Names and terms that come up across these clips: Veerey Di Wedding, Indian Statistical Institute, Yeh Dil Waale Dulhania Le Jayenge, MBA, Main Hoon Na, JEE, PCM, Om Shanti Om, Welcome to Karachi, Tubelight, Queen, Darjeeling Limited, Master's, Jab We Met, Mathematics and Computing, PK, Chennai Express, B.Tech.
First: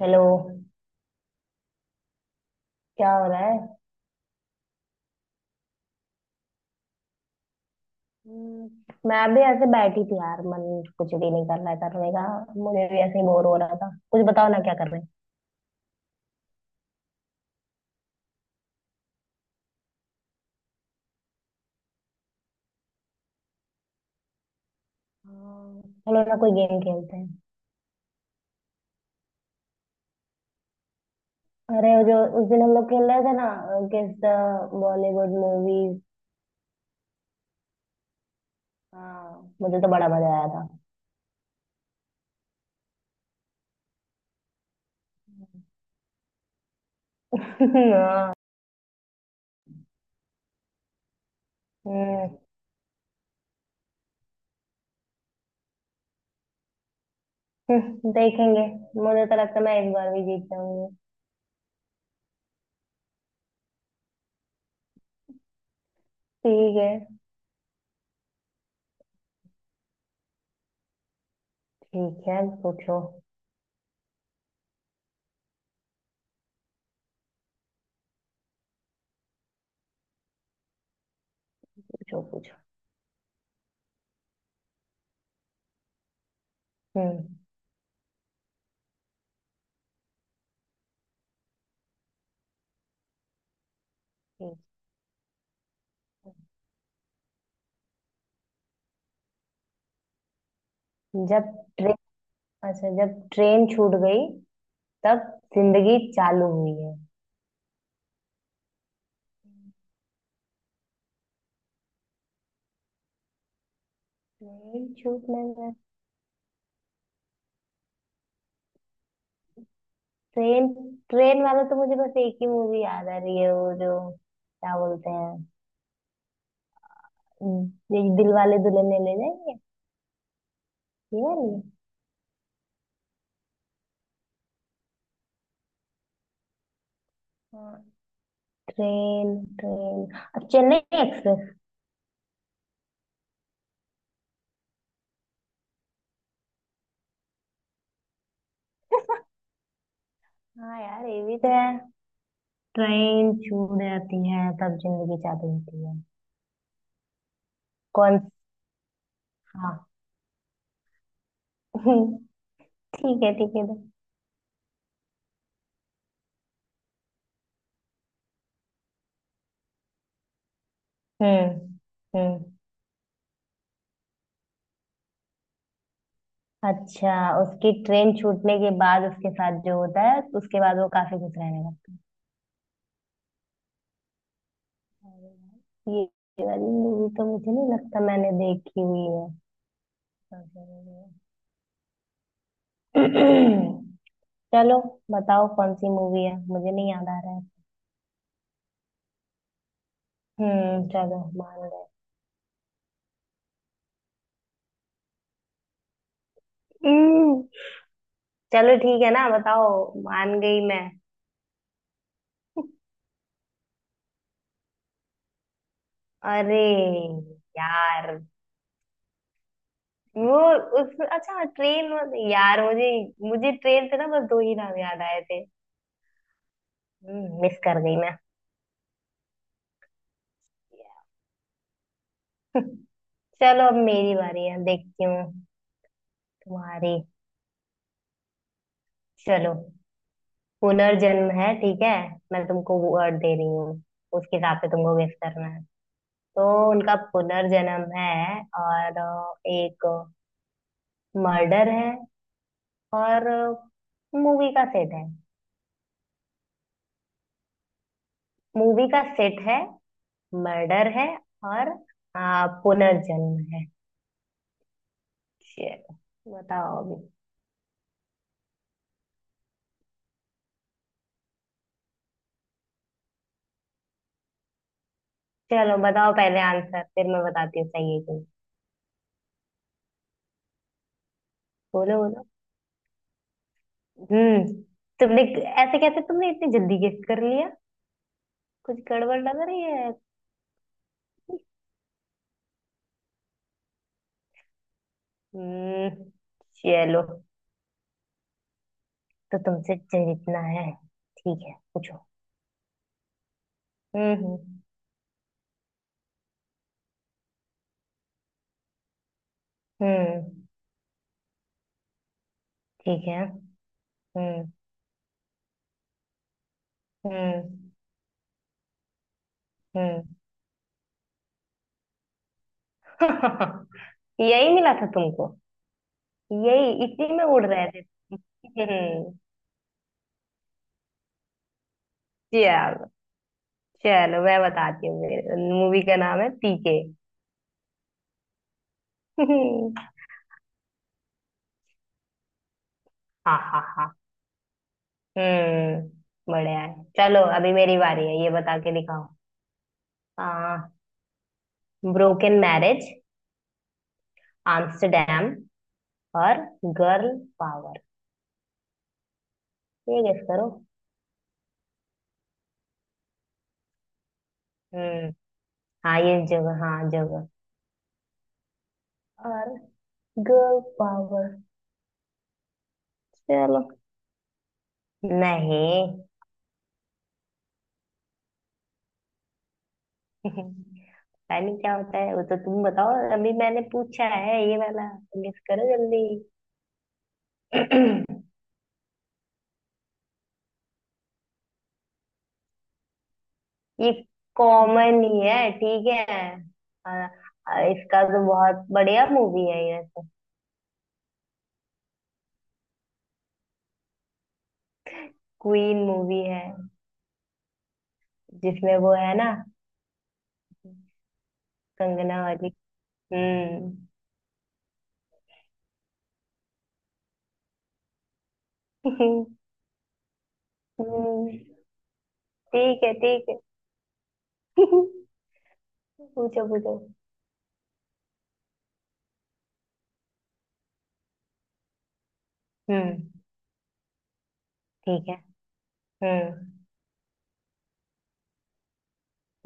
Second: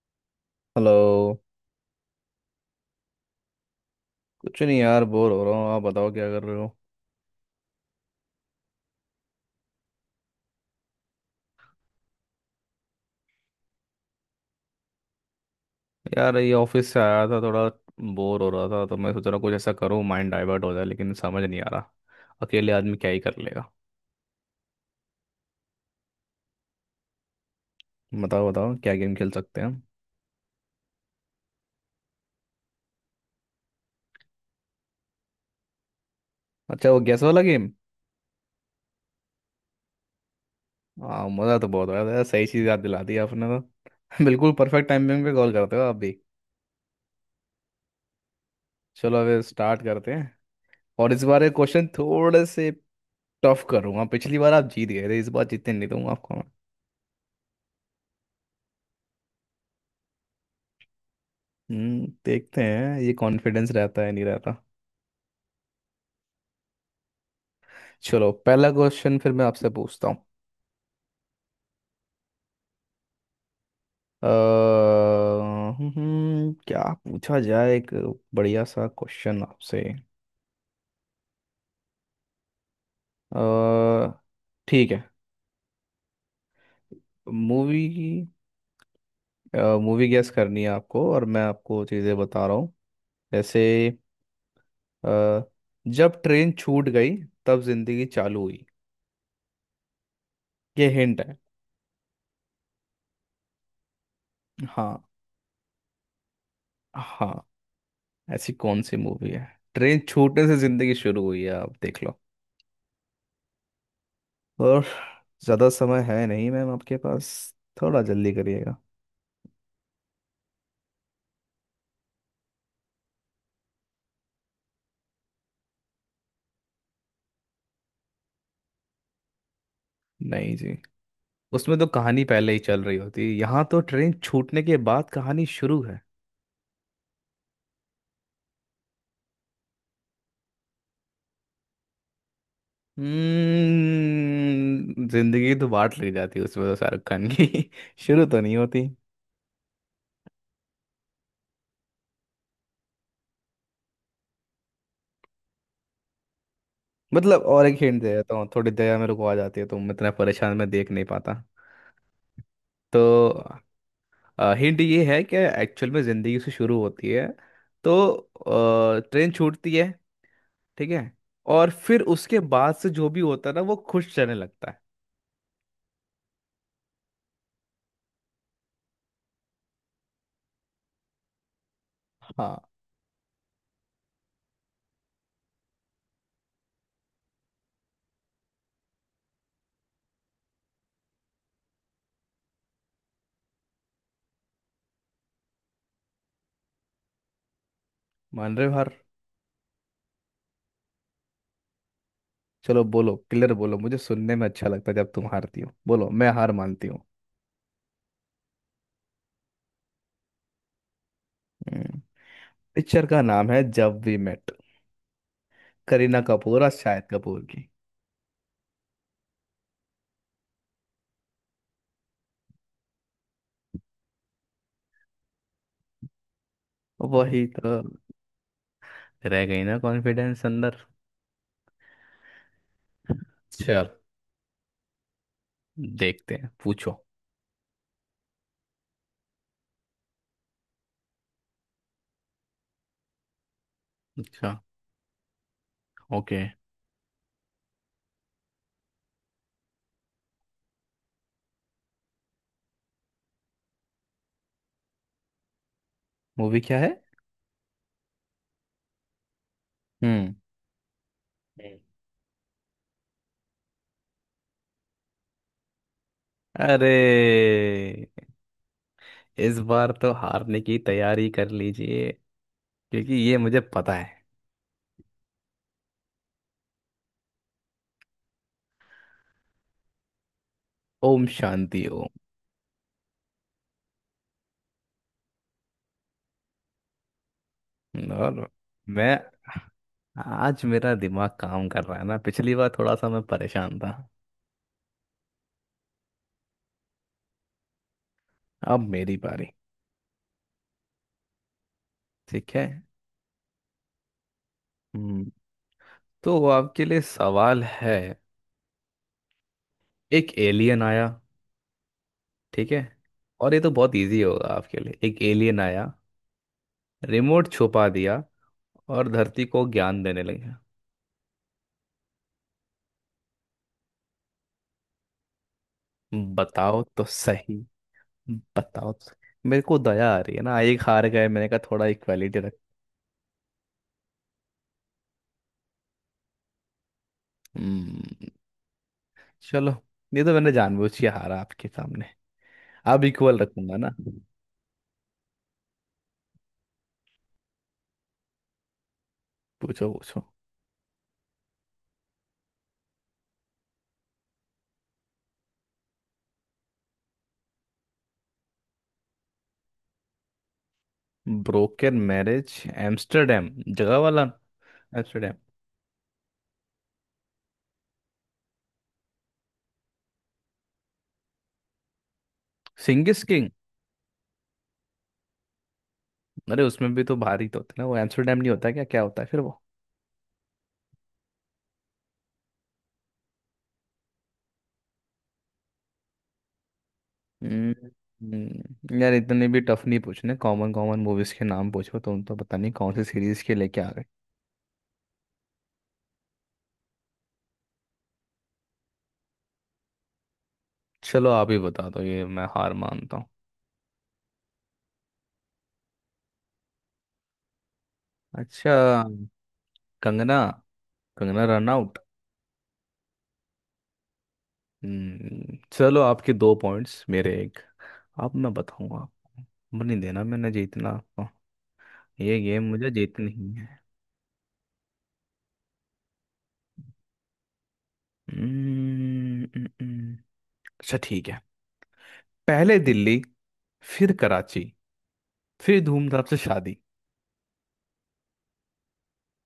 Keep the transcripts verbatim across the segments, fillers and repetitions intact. Hello. Hello. क्या हो रहा है? कुछ नहीं यार, बोर हो रहा हूँ। आप बताओ क्या कर रहे हो? हम्म, मैं भी ऐसे बैठी थी यार, मन कुछ भी नहीं कर रहा था तो मैं कहा मुझे भी ऐसे ही बोर हो रहा था, कुछ बताओ ना क्या कर रहे हैं। यार, ये ऑफिस से आया था, थोड़ा बोर हो रहा था, तो मैं सोच रहा हूँ कुछ ऐसा करूँ माइंड डाइवर्ट हो जाए, लेकिन समझ नहीं आ रहा। अकेले आदमी क्या ही कर लेगा। हाँ, चलो ना कोई गेम खेलते हैं। बताओ बताओ, क्या गेम खेल सकते हैं हम? अरे वो जो उस दिन हम लोग खेल रहे थे ना, अ, किस बॉलीवुड मूवीज। अच्छा, वो गैस वाला गेम। हाँ, मुझे तो बड़ा मजा आया था। हाँ, मज़ा तो बहुत आया था यार, सही चीज़ याद दिला दी आपने तो बिल्कुल परफेक्ट टाइमिंग पे कॉल करते हो आप भी। हाँ। चलो, अब स्टार्ट करते हैं। और इस बार ये क्वेश्चन हम्म, थोड़े से टफ करूँगा। पिछली बार आप जीत गए थे, इस बार जीतने नहीं दूंगा आपको मैं। हम्म, देखेंगे। मुझे तो लगता है मैं इस बार भी जीत जाऊंगी। हम्म देखते हैं ये कॉन्फिडेंस रहता है नहीं रहता। ठीक है। चलो, पहला क्वेश्चन फिर मैं आपसे पूछता हूँ। ठीक है, पूछो। अ, हम्म, हम्म, क्या पूछा जाए, एक बढ़िया सा क्वेश्चन आपसे। पूछो पूछो। अ, ठीक है। हम्म। मूवी मूवी गेस करनी है आपको, और मैं आपको चीज़ें बता रहा हूँ। जैसे ठीक अ, जब ट्रेन छूट गई, तब जिंदगी चालू हुई। ये हिंट है। है। जब अच्छा, जब ट्रेन छूट गई हाँ, तब जिंदगी चालू हुई है। हाँ, ऐसी कौन सी मूवी है, ट्रेन छूटने से जिंदगी शुरू हुई है, आप देख लो। और ट्रेन छूटने ज़्यादा में समय है नहीं मैम आपके पास, थोड़ा जल्दी करिएगा। ट्रेन ट्रेन वाला तो मुझे बस एक ही मूवी याद आ रही है, वो जो क्या बोलते हैं, हम्म, ये दिल वाले दुल्हनिया ले जाएंगे, नहीं जी, ये वाली। उसमें तो कहानी पहले ही चल रही होती है, यहाँ तो ट्रेन छूटने के बाद कहानी शुरू है। हाँ। ट्रेन ट्रेन अब चेन्नई एक्सप्रेस। हम्म जिंदगी तो बांट ली जाती है उसमें तो, शाहरुख खान की शुरू तो नहीं होती। हाँ यार, ये भी तो है। ट्रेन छूट जाती है तब जिंदगी चालू होती है। मतलब, और एक हिंट दे कौन? देता हूँ, थोड़ी दया मेरे को आ जाती है तो, हाँ। मैं इतना परेशान मैं देख नहीं पाता। तो ठीक है, ठीक है। हिंट ये है कि एक्चुअल में जिंदगी से शुरू होती है, तो अ, ट्रेन छूटती है, ठीक है? और हम्म। फिर उसके हम्म, बाद से जो भी होता है ना, वो खुश रहने लगता है। अच्छा, उसकी ट्रेन छूटने के बाद उसके साथ जो होता है तो उसके बाद वो काफी खुश रहने लगता है। हाँ। अरे यार, ये ये वाली मूवी तो मुझे नहीं लगता मैंने देखी हुई है। सबसे बढ़िया। चलो, बताओ कौन सी मूवी है, मुझे नहीं याद आ रहा है। मान रहे हो हार? हम्म, चलो मान गए। चलो, बोलो क्लियर, बोलो, मुझे सुनने में अच्छा लगता है जब तुम हारती हो। बोलो, मैं हार मानती हूँ। हम्म, चलो ठीक है ना, बताओ, मान गई मैं। हम्म, पिक्चर का नाम है जब वी मेट। करीना अरे कपूर और शाहिद कपूर की। यार, वो उस, अच्छा ट्रेन। यार, मुझे मुझे ट्रेन से ना बस दो ही नाम याद आए थे, वही मिस तो, कर गई मैं। रह गई ना कॉन्फिडेंस अंदर। चलो, अब चल, मेरी बारी है, देखती हूँ देखते हैं, तुम्हारी। पूछो। चलो, पुनर्जन्म है, ठीक है, मैं तुमको वर्ड दे रही हूँ उसके अच्छा। हिसाब से तुमको गेस करना है। ओके। तो उनका पुनर्जन्म है, और अ, एक मर्डर है, और मूवी का सेट है। मूवी क्या है? मूवी का सेट है, हम्म। मर्डर है, और अ, पुनर्जन्म है। चलो बताओ अरे, अभी। इस बार तो हारने की तैयारी कर लीजिए, क्योंकि ये मुझे पता है। चलो बताओ पहले आंसर, फिर मैं बताती हूँ सही है कि नहीं। ओम शांति बोलो बोलो। हम्म। तुमने, ऐसे कैसे तुमने इतनी जल्दी गेस कर लिया, ओम। और कुछ मैं, गड़बड़ लग रही है। आज मेरा दिमाग काम कर रहा है ना, पिछली बार थोड़ा सा मैं परेशान था। हम्म, चलो, अब मेरी तो बारी। तुमसे जीतना है। ठीक है, पूछो। ठीक है। हम्म हम्म। हम्म, तो आपके लिए सवाल है। एक हम्म, एलियन आया, ठीक है? ठीक है। और ये तो बहुत इजी होगा हम्म। आपके लिए। एक एलियन आया, रिमोट हम्म। छुपा दिया, और धरती को ज्ञान हम्म। देने लगा। यही मिला था तुमको, यही, बताओ तो इसी में उड़ सही, रहे थे। बताओ तो हम्म, सही। मेरे को दया आ रही है ना, एक हार गए, मैंने कहा थोड़ा इक्वालिटी रख। चलो। चलो मैं बताती हूँ, मूवी का नाम है पीके। हम्म, चलो। ये तो मैंने जानबूझ के हारा आपके सामने। अब इक्वल हाँ हाँ रखूंगा ना। हाँ। हम्म, बढ़िया है। चलो, अभी मेरी बारी है, ये बता के दिखाओ। पूछो पूछो। आ, ब्रोकन मैरिज, आम्स्टरडैम, और गर्ल पावर। ये गेस करो। ब्रोकन मैरिज एम्स्टरडेम, जगह वाला हम्म। एम्स्टरडेम। हाँ, ये जगह, हाँ जगह, और गर्ल पावर। सिंगिस किंग? चलो। नहीं। अरे, उसमें भी तो भारी तो होता है ना, वो एम्स्टरडेम नहीं होता, क्या क्या होता है फिर वो? पता नहीं क्या होता है वो, तो तुम बताओ, अभी मैंने पूछा है ये वाला, गेस करो जल्दी। हम्म, हम्म, यार, इतने भी टफ नहीं पूछने, कॉमन कॉमन मूवीज के नाम पूछो, तुम तो पता नहीं कौन सी सीरीज के लेके आ ये गए। कॉमन ही है, ठीक है, और इसका तो बहुत बढ़िया मूवी है ये। चलो, आप ही बता दो ये, मैं हार मानता हूँ। क्वीन मूवी है, अच्छा। जिसमें वो है ना, कंगना कंगना रन आउट। कंगना वाली। हम्म। हम्म, चलो, आपके दो पॉइंट्स, मेरे एक। अब मैं बताऊंगा। अब नहीं देना, मैंने जीतना आपको। हम्म, ये गेम ठीक मुझे है ठीक जीतनी है। ही है। पूछो पूछो। हम्म, हम्म, हम्म। अच्छा, ठीक है। पहले दिल्ली, हम्म, फिर कराची, ठीक है। फिर धूमधाम से हम्म। शादी।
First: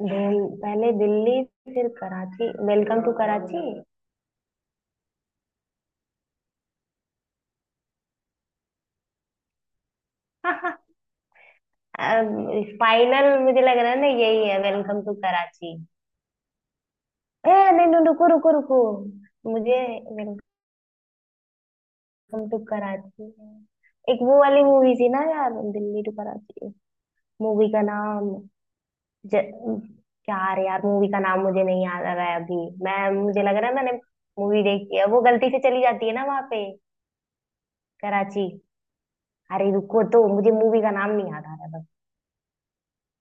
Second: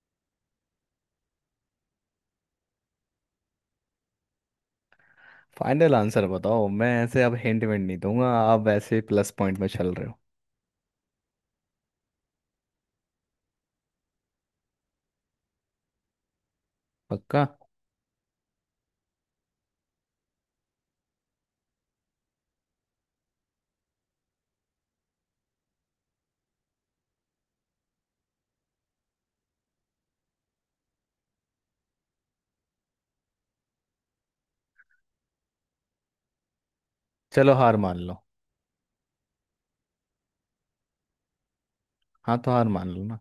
दिल- पहले दिल्ली, फिर Karachi, welcome to Karachi. Final answer बताओ, मैं ऐसे अब हिंट विंट नहीं दूंगा, आप वैसे प्लस पॉइंट में चल रहे हो। अब, फाइनल मुझे लग रहा है ना, यही है वेलकम टू कराची। पक्का? ए, नहीं नहीं, रुको रुको रुको, मुझे वेलकम टू कराची है। एक वो वाली मूवी थी ना यार, दिल्ली टू कराची, मूवी का नाम, ज, यार यार, मूवी का नाम मुझे नहीं याद आ रहा है अभी। मैं मुझे लग रहा है मैंने मूवी देखी है, वो गलती से चली जाती है ना वहां पे, चलो, हार मान लो। कराची। अरे रुको तो, मुझे मूवी का नाम नहीं याद आ रहा है, हाँ, तो हार मान लो ना।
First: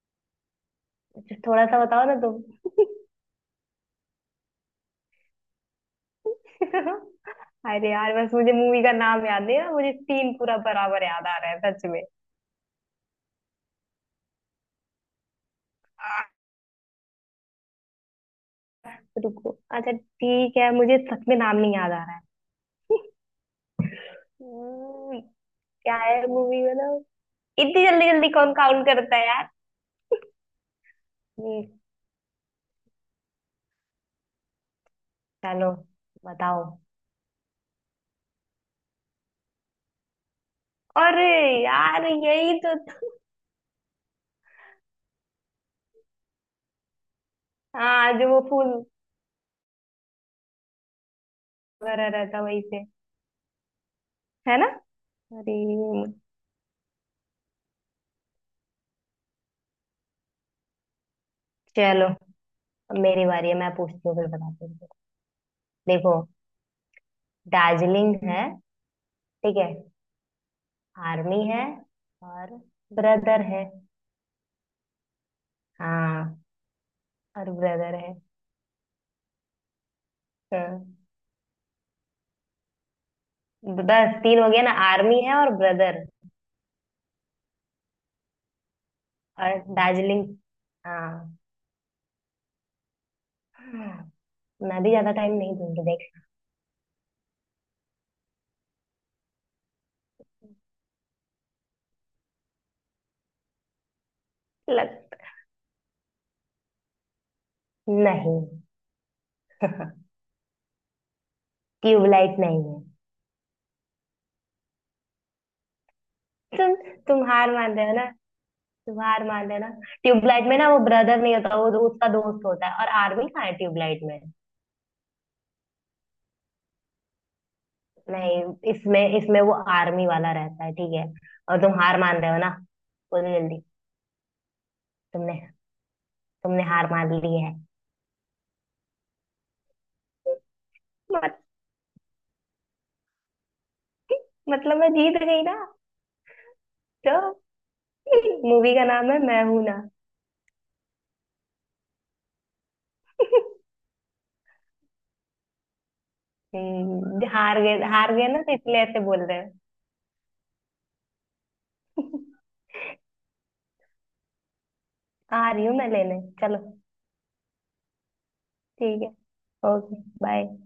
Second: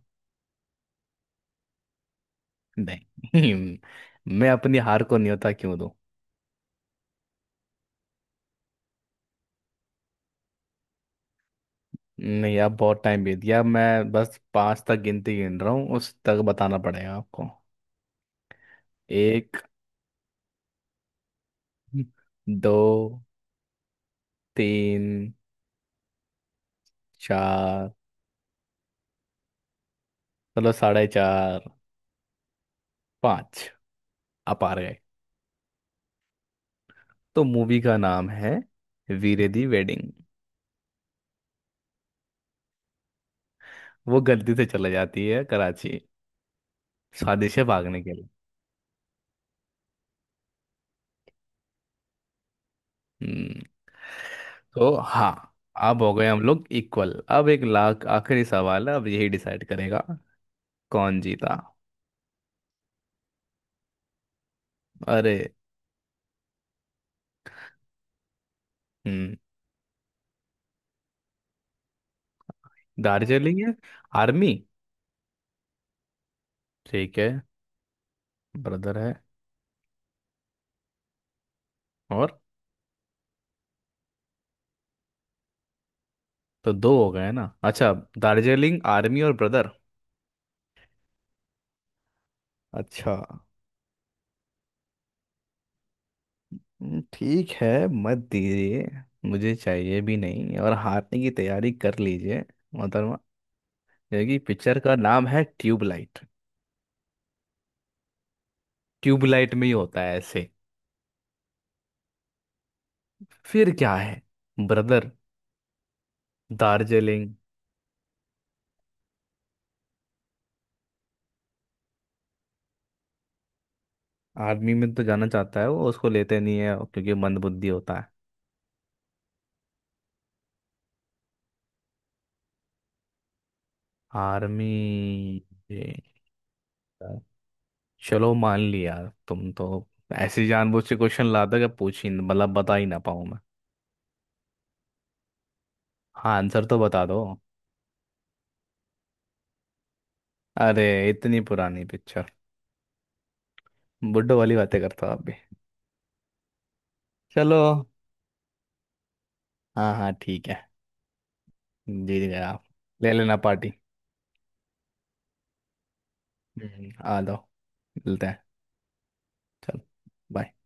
बस थोड़ा सा बताओ ना तुम। नहीं। मैं अपनी हार को न्योता क्यों दूं? अरे यार, बस मुझे मूवी का नाम याद नहीं आ रहा, मुझे सीन पूरा बराबर याद आ रहा है सच में। नहीं, अब बहुत टाइम बीत गया। मैं बस पांच तक गिनती गिन रहा हूँ, उस आह, तक बताना पड़ेगा आपको। रुको, एक, अच्छा ठीक है, मुझे सच में नाम नहीं याद आ रहा है। दो, हम्म, तीन, क्या है मूवी मतलब? इतनी चार, जल्दी जल्दी कौन काउंट करता है यार। मतलब साढ़े हम्म, चार, पाँच। आप आ गए। चलो बताओ। तो मूवी का नाम है वीरे दी वेडिंग। अरे यार, यही तो था। वो गलती से चला जाती है कराची, शादी से भागने के हाँ, लिए। जो वो फूल वगैरह रहता वहीं पे, हम्म, है ना। तो हाँ। अरे, अब हो गए हम लोग इक्वल। अब एक लाख आखिरी सवाल है, अब यही डिसाइड करेगा कौन जीता। चलो अब मेरी बारी है, मैं पूछती हूँ फिर बताती हूँ। अरे। देखो, दार्जिलिंग है, हम्म। ठीक है, आर्मी है, और ब्रदर दार्जिलिंग है। है, आर्मी, हाँ। ठीक है, और ब्रदर है। ब्रदर है। हाँ, और बस तीन हो गया ना, आर्मी है, और ब्रदर, तो दो हो गए ना? अच्छा। दार्जिलिंग, आर्मी और और ब्रदर। दार्जिलिंग। हाँ। अच्छा। मैं भी ज्यादा टाइम नहीं दूंगी देख। हम्म, ठीक है, मत दीजिए, मुझे चाहिए भी नहीं। और हारने की तैयारी कर लीजिए मोहतरमा, क्योंकि पिक्चर का लग, नाम है ट्यूबलाइट। नहीं, ट्यूबलाइट में ही होता है ऐसे। ट्यूबलाइट नहीं है। फिर क्या है? ब्रदर, तुम तुम दार्जिलिंग। हार मान रहे हो ना। हार मान लेना। ट्यूबलाइट में ना वो ब्रदर नहीं होता, वो वो उसका दोस्त होता है, और आर्मी कहाँ है ट्यूबलाइट में? आर्मी में तो जाना चाहता है वो, उसको लेते नहीं है क्योंकि मंदबुद्धि होता है। नहीं, इसमें इसमें वो आर्मी वाला रहता है, ठीक है, और तुम हार मान रहे हो ना, बोलो जल्दी। आर्मी। तुमने, ये तुमने हार मान है। ली है। चलो, मान लिया। तुम तो ऐसे जानबूझ के क्वेश्चन मत, लाते हो कि पूछ ही, मतलब बता ही ना पाऊं मैं। मतलब मैं जीत गई ना। हाँ, आंसर तो बता तो दो। मूवी का नाम है मैं हूं ना। अरे, इतनी पुरानी पिक्चर, बुड्ढो वाली बातें करता आप भी। हम्म, चलो, हार गए हार गए ना, तो इसलिए ऐसे बोल रहे हो। हाँ हाँ ठीक है, जीत गए आप। ले लेना पार्टी। आ रही हूँ मैं लेने, चलो, हम्म, आ जाओ। मिलते हैं। ठीक है, चलो, ओके bye। बाय।